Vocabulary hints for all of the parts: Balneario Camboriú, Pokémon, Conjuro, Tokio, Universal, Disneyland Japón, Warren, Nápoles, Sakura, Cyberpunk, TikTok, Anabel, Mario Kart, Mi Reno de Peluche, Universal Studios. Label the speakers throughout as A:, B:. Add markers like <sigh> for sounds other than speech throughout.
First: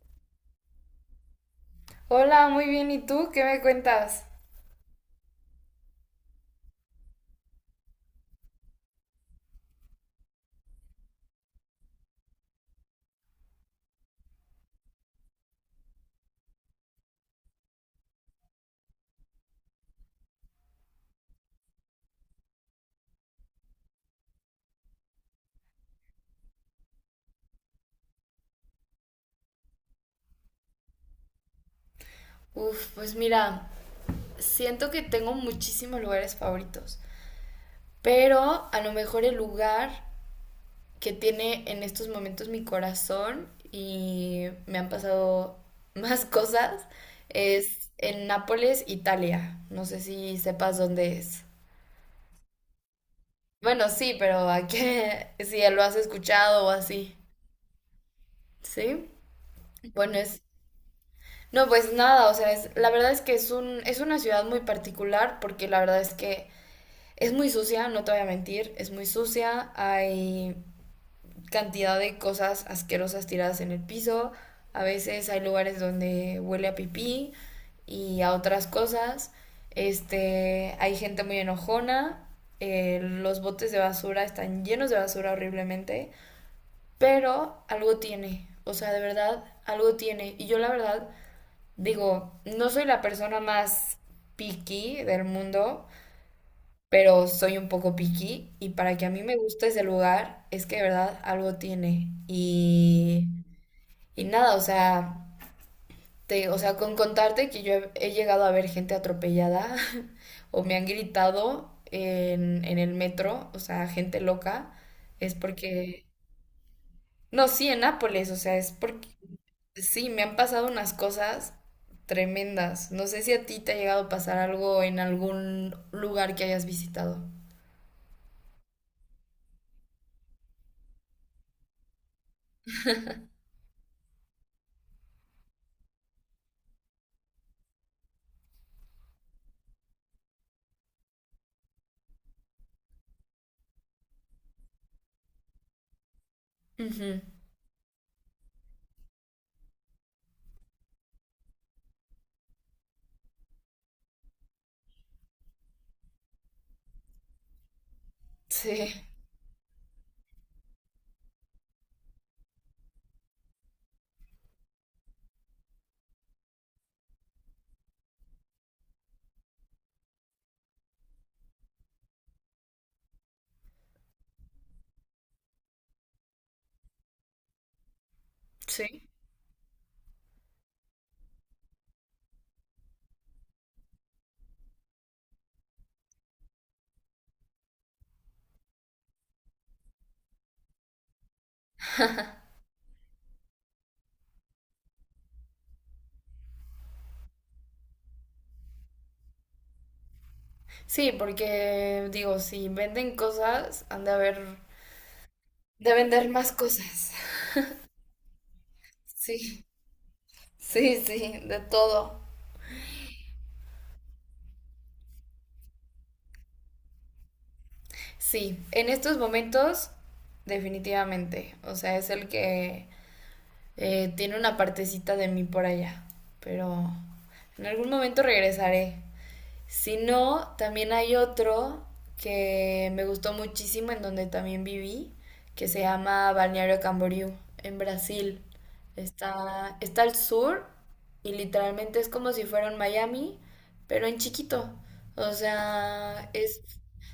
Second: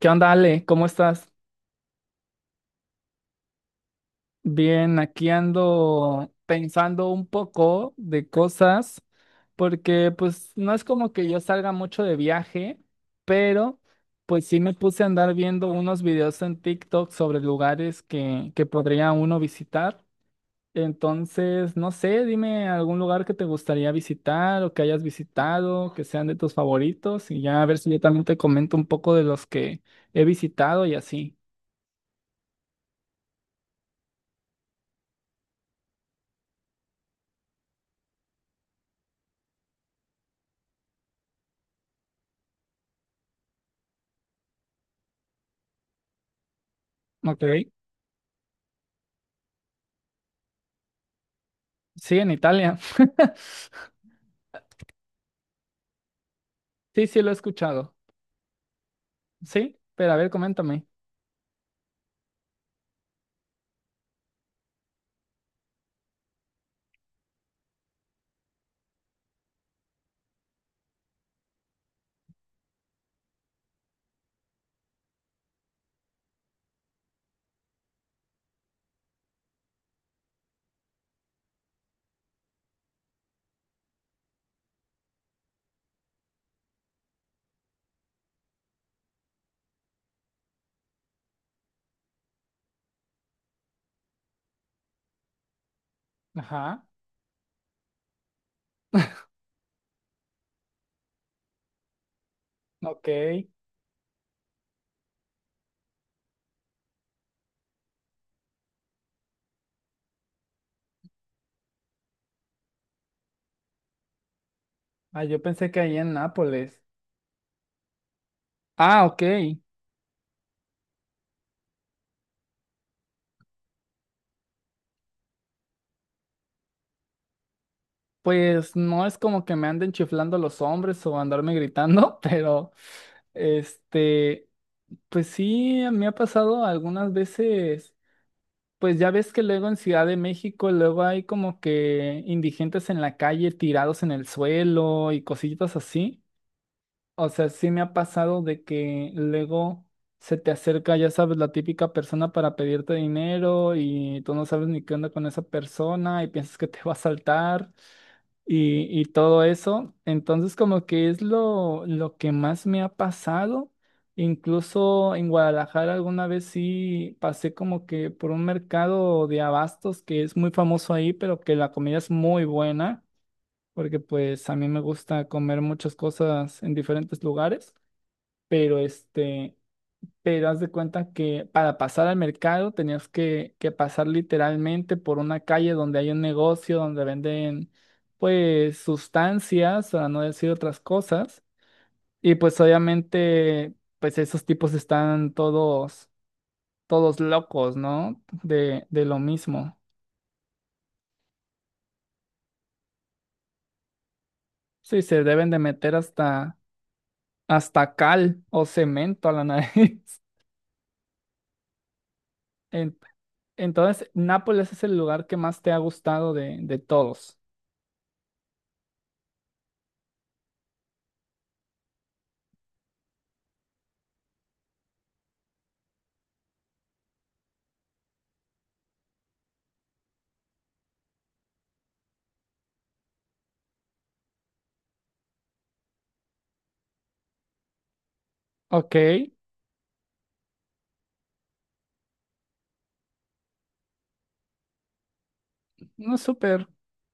A: ¿Qué onda, Ale? ¿Cómo estás?
B: Hola, muy bien. ¿Y tú qué me cuentas?
A: Bien, aquí ando pensando un poco de cosas, porque pues no es como que yo salga mucho de viaje, pero pues sí me puse a andar viendo unos videos en TikTok sobre lugares que podría uno visitar. Entonces, no sé, dime algún lugar que te gustaría visitar o que hayas visitado, que sean de tus favoritos, y ya a ver si yo también te comento un poco de los que he visitado y así.
B: Uf, pues mira, siento que tengo muchísimos lugares favoritos, pero a lo mejor el lugar que tiene en estos momentos mi corazón y me han pasado <laughs> más cosas
A: Ok.
B: es en Nápoles, Italia. No sé si sepas dónde es.
A: Sí, en Italia. <laughs>
B: Bueno, sí, pero a qué, <laughs> si lo has escuchado o
A: Sí,
B: así.
A: sí, lo he escuchado.
B: ¿Sí?
A: Sí, pero
B: Bueno,
A: a ver,
B: es
A: coméntame.
B: No, pues nada, o sea, la verdad es que es una ciudad muy particular porque la verdad es que es muy sucia, no te voy a mentir, es muy sucia, hay cantidad de cosas asquerosas tiradas en el piso, a veces hay lugares donde huele a pipí y a otras cosas, hay gente muy enojona, los botes de basura están llenos de basura horriblemente, pero algo tiene, o sea, de verdad, algo tiene. Y yo la verdad Digo, no soy la persona más picky del mundo,
A: Ajá,
B: pero soy un poco picky y para que a mí me guste ese lugar es que de verdad algo tiene.
A: ok.
B: Y nada, o sea, o sea, con contarte que he llegado a ver gente atropellada <laughs> o me han gritado en el metro, o sea, gente loca,
A: Ah,
B: es
A: yo pensé que ahí
B: porque...
A: en Nápoles.
B: No, sí, en Nápoles, o sea, es
A: Ah,
B: porque
A: ok.
B: sí, me han pasado unas cosas tremendas. No sé si a ti te ha llegado a pasar algo en algún lugar que hayas visitado.
A: Pues no es como que me anden chiflando los hombres o andarme gritando, <laughs> pero este, pues sí, me ha pasado algunas veces. Pues ya ves que luego en Ciudad de México, luego hay como que indigentes en la calle tirados en el suelo y cositas así.
B: Ujú.
A: O sea, sí me ha pasado de que luego se te acerca, ya sabes, la típica persona para pedirte dinero y tú no sabes ni qué onda con esa persona y piensas que te va a saltar
B: Sí,
A: y todo eso. Entonces, como que es lo que más me ha pasado. Incluso en Guadalajara alguna vez sí pasé como que por un mercado de abastos que es muy famoso ahí, pero que la comida es muy buena, porque pues a mí me gusta comer muchas cosas en diferentes lugares pero
B: sí.
A: este, pero haz de cuenta que para pasar al mercado tenías que pasar literalmente por una calle donde hay un negocio donde venden pues sustancias, para no decir otras cosas, y pues obviamente pues esos tipos están todos locos, ¿no? De lo mismo.
B: Sí, porque digo, si venden cosas, han de haber,
A: Sí, se deben de
B: de
A: meter
B: vender más
A: hasta
B: cosas.
A: hasta cal o cemento a la <laughs>
B: Sí,
A: nariz.
B: sí, sí, de todo.
A: En- Entonces, Nápoles es el lugar que más te ha gustado de todos.
B: Sí, en estos momentos, definitivamente. O sea, es el que tiene una partecita de mí por allá. Pero en algún momento regresaré. Si no, también hay otro que me gustó muchísimo, en donde también viví, que se llama Balneario Camboriú, en Brasil.
A: Ok,
B: Está al sur y literalmente es como si fuera un Miami, pero en chiquito. O
A: no,
B: sea, es,
A: súper,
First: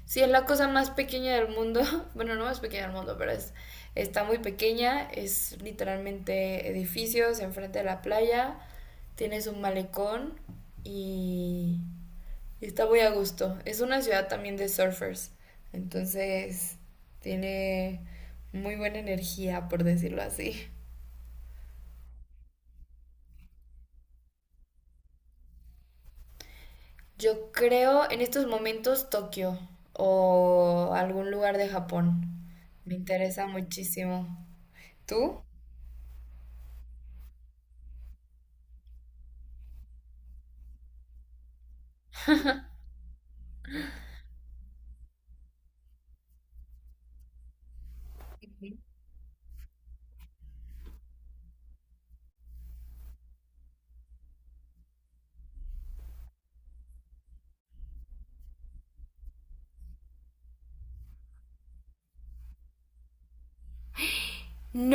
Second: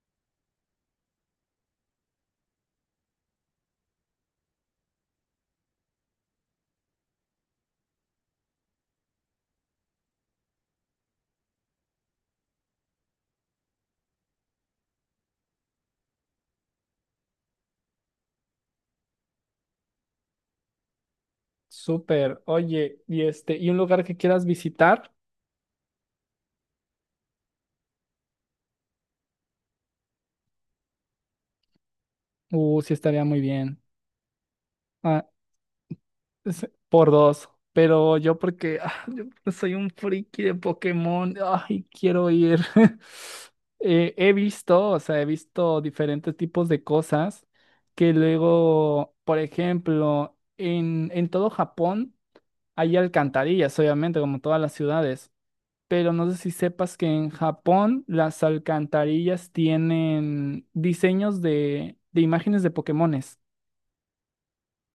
B: sí, es la cosa más pequeña del mundo. <laughs> Bueno, no más pequeña del mundo, está muy pequeña. Es literalmente edificios enfrente de la playa. Tienes un malecón y y está muy a gusto. Es una ciudad también de surfers. Entonces, tiene muy buena energía, por decirlo así.
A: súper. Oye, y este, y un lugar que quieras visitar,
B: Yo creo en estos momentos Tokio o algún lugar de Japón.
A: sí
B: Me
A: estaría muy
B: interesa
A: bien.
B: muchísimo.
A: Ah,
B: ¿Tú?
A: por dos, pero yo porque ah, yo soy un friki de Pokémon, ay, quiero ir. <laughs> He visto, o sea, he visto diferentes tipos de cosas que luego, por ejemplo, en todo Japón hay alcantarillas, obviamente, como todas las ciudades. Pero no sé si sepas que en Japón las alcantarillas tienen diseños de imágenes de Pokémones.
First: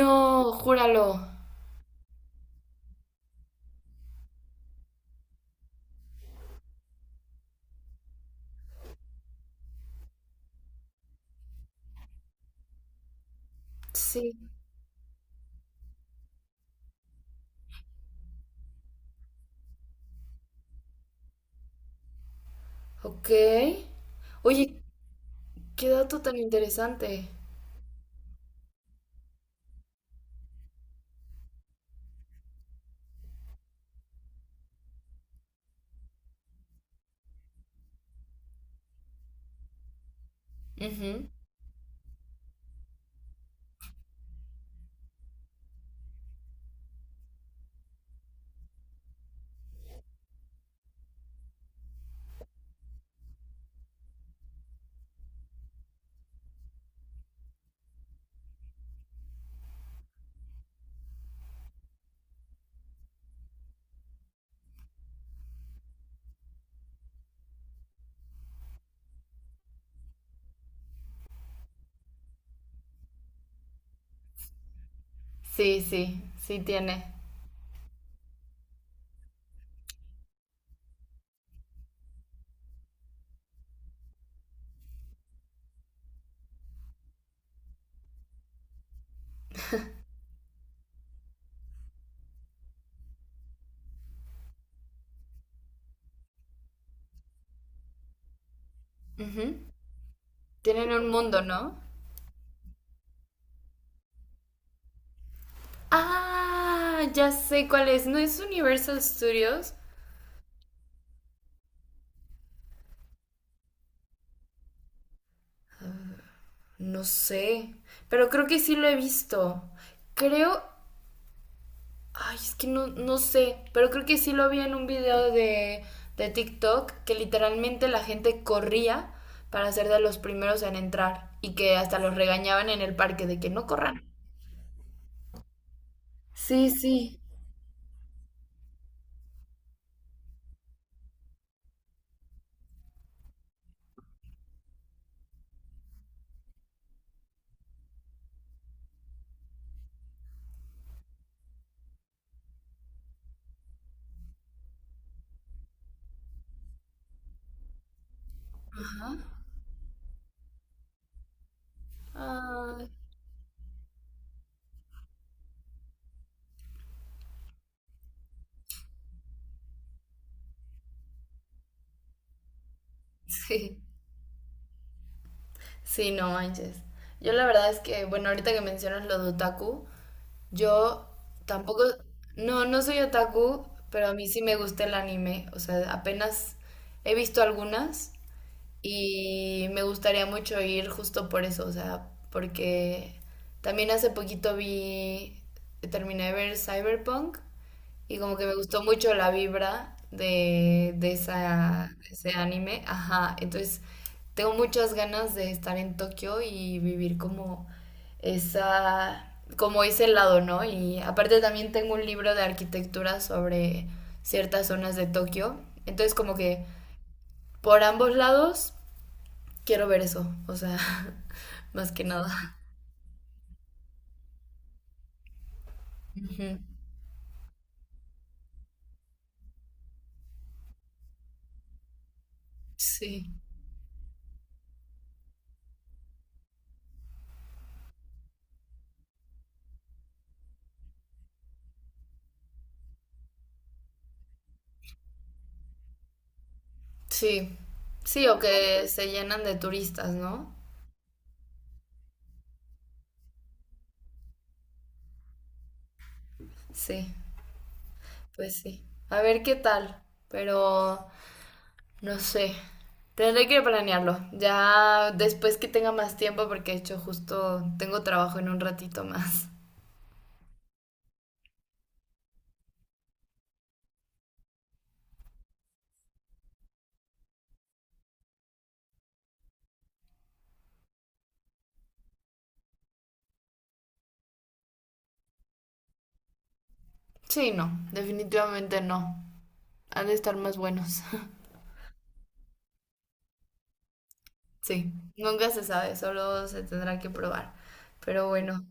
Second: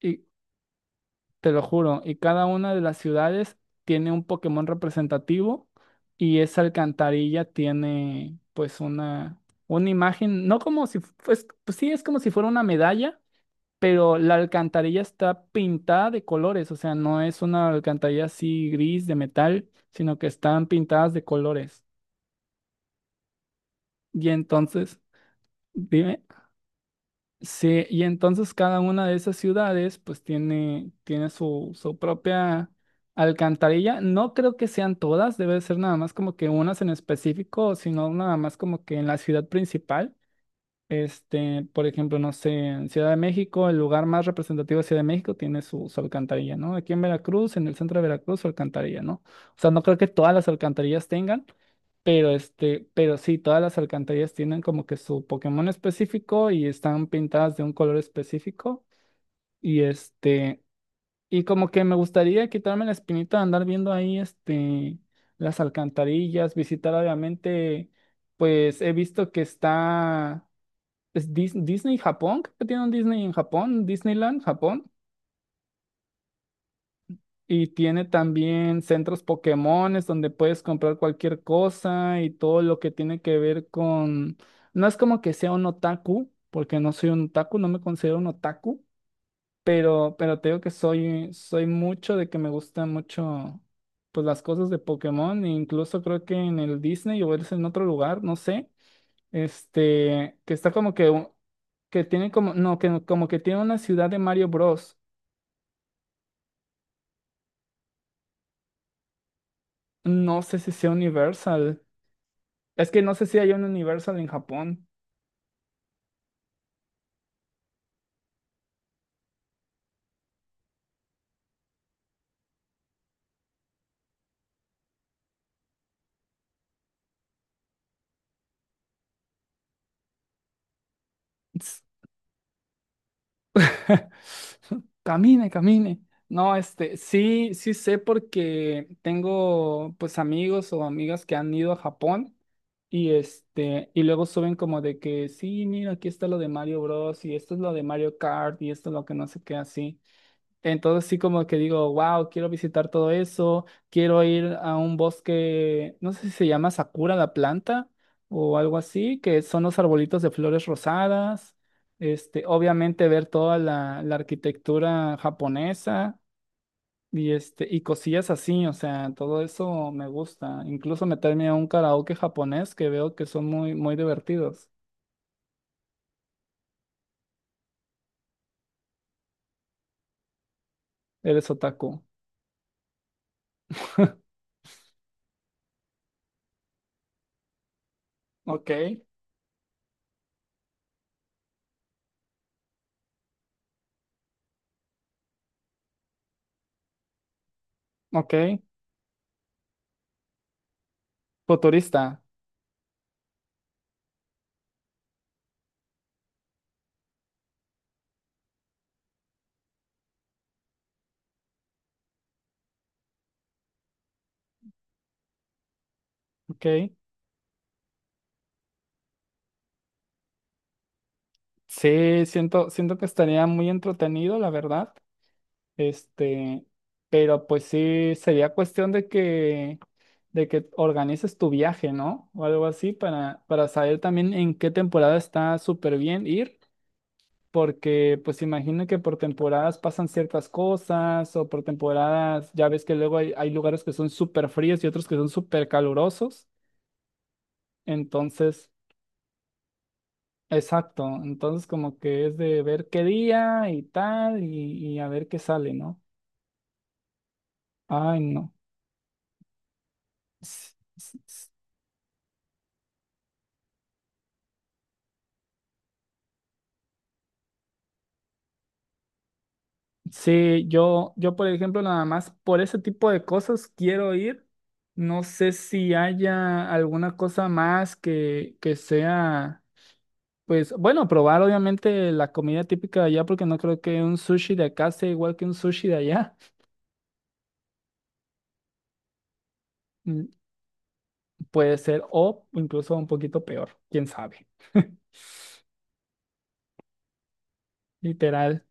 A: Y
B: júralo.
A: te lo juro, y cada una de las ciudades tiene un Pokémon representativo y esa alcantarilla tiene pues una imagen, no como si, pues, pues sí, es como si fuera una medalla. Pero la
B: Sí.
A: alcantarilla está pintada de colores, o sea, no es una alcantarilla así gris de metal, sino que están pintadas de colores.
B: Ok.
A: Y
B: Oye,
A: entonces,
B: qué dato
A: dime.
B: tan interesante.
A: Sí, y entonces cada una de esas ciudades pues tiene, tiene su, su propia alcantarilla. No creo que sean todas, debe ser nada más como que unas en específico, sino nada más como que en la ciudad principal.
B: Ujú.
A: Este, por ejemplo, no sé, en Ciudad de México, el lugar más representativo de Ciudad de México tiene su, su alcantarilla, ¿no? Aquí en Veracruz, en el centro de Veracruz, su alcantarilla, ¿no? O sea, no creo que todas las alcantarillas tengan, pero este, pero sí, todas las alcantarillas tienen como que su Pokémon específico y están pintadas de un color específico. Y este, y como que me gustaría quitarme la espinita de andar viendo ahí este las alcantarillas, visitar obviamente, pues he visto que está es Disney Japón, creo que tiene un Disney en Japón, Disneyland Japón.
B: Sí, sí, sí tiene.
A: Y tiene también centros Pokémones donde puedes comprar cualquier cosa y todo lo que tiene que ver con... No es como que sea un otaku, porque no soy un otaku, no me considero un otaku, pero te digo que soy, soy mucho de que me gustan mucho pues las cosas de Pokémon, e incluso creo que en el Disney o es en otro lugar, no sé,
B: Ujú.
A: este, que está
B: Tienen
A: como que,
B: un mundo, ¿no?
A: que tiene como, no, que como que tiene una ciudad de Mario Bros.
B: Ah, ya sé cuál es. ¿No es Universal Studios?
A: No sé si sea Universal. Es que no sé si hay un Universal en Japón.
B: No sé, pero creo que sí lo he visto. Creo... Ay, es que no, no sé, pero creo que sí lo vi en un video de TikTok que literalmente la gente corría para ser de los primeros en entrar y que hasta los regañaban en el parque de que no
A: <laughs>
B: corran.
A: Camine, camine. No,
B: Sí,
A: este,
B: sí.
A: sí, sí sé porque tengo pues amigos o amigas que han ido a Japón y este, y luego suben como de que sí, mira, aquí está lo de Mario Bros. Y esto es lo de Mario Kart y esto es lo que no sé qué así. Entonces sí como que digo, wow, quiero visitar todo eso, quiero ir a un bosque, no sé si se llama Sakura la planta o algo así, que son los arbolitos de flores rosadas, este,
B: Ah,
A: obviamente ver toda la arquitectura japonesa y este, y cosillas así, o sea, todo eso me gusta. Incluso meterme a un karaoke japonés que veo que
B: <laughs>
A: son muy,
B: sí,
A: muy divertidos.
B: sí, no manches. Yo la verdad es que, bueno, ahorita que mencionas lo de otaku, yo
A: Eres
B: tampoco,
A: otaku.
B: no, no soy otaku, pero a mí
A: <laughs>
B: sí me gusta el anime. O sea, apenas he visto algunas
A: Ok,
B: y me gustaría mucho ir justo por eso. O sea, porque también hace poquito terminé de ver Cyberpunk y
A: ok,
B: como que me gustó mucho la vibra de esa,
A: futurista,
B: ese anime. Ajá, entonces tengo muchas ganas de estar en Tokio y vivir como esa, como ese lado, ¿no? Y aparte también tengo un libro de arquitectura sobre ciertas zonas de Tokio. Entonces como que
A: ok.
B: por ambos lados quiero ver eso, o sea, <laughs> más que
A: Sí,
B: nada.
A: siento, siento que estaría muy entretenido, la verdad.
B: Ujú.
A: Este, pero pues sí, sería cuestión de que organices tu viaje, ¿no? O algo así
B: Sí,
A: para saber también en qué temporada está súper bien ir, porque pues imagino que por temporadas pasan ciertas cosas o por temporadas, ya ves que luego hay, hay lugares que son súper fríos y otros que son súper calurosos.
B: sí, sí, o
A: Entonces...
B: que se llenan de turistas, ¿no?
A: Exacto, entonces como que es de ver qué día y tal y a ver qué sale, ¿no?
B: Sí.
A: Ay, no.
B: Pues sí. A ver qué tal.
A: S-
B: Pero
A: s- s-
B: no sé. Tendré que planearlo. Ya después que tenga más tiempo, porque de hecho justo tengo trabajo en un ratito más.
A: Sí, yo por ejemplo nada más por ese tipo de cosas quiero ir. No sé si haya alguna cosa más que sea, pues bueno, probar obviamente la comida típica de allá porque no creo que un sushi de acá sea igual que un sushi de allá.
B: Sí, no. Definitivamente no. Han de
A: Mm,
B: estar más buenos. <laughs>
A: puede ser o incluso un poquito peor, quién sabe.
B: Sí.
A: <laughs>
B: Nunca se sabe. Solo se tendrá que probar. Pero
A: Literal.
B: bueno.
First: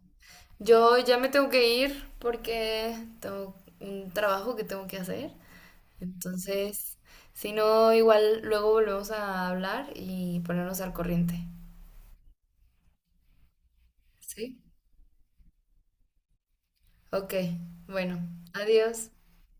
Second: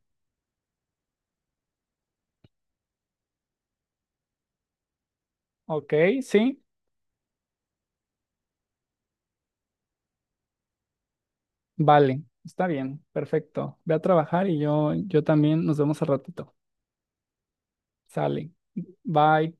B: Yo ya me tengo que ir porque tengo un trabajo que tengo que hacer.
A: Ok, sí,
B: Entonces, si no, igual luego volvemos a hablar y ponernos al corriente.
A: vale, está bien, perfecto. Ve a trabajar y
B: Sí.
A: yo también nos vemos al ratito.
B: Ok, bueno,
A: Sale.
B: adiós.
A: Bye.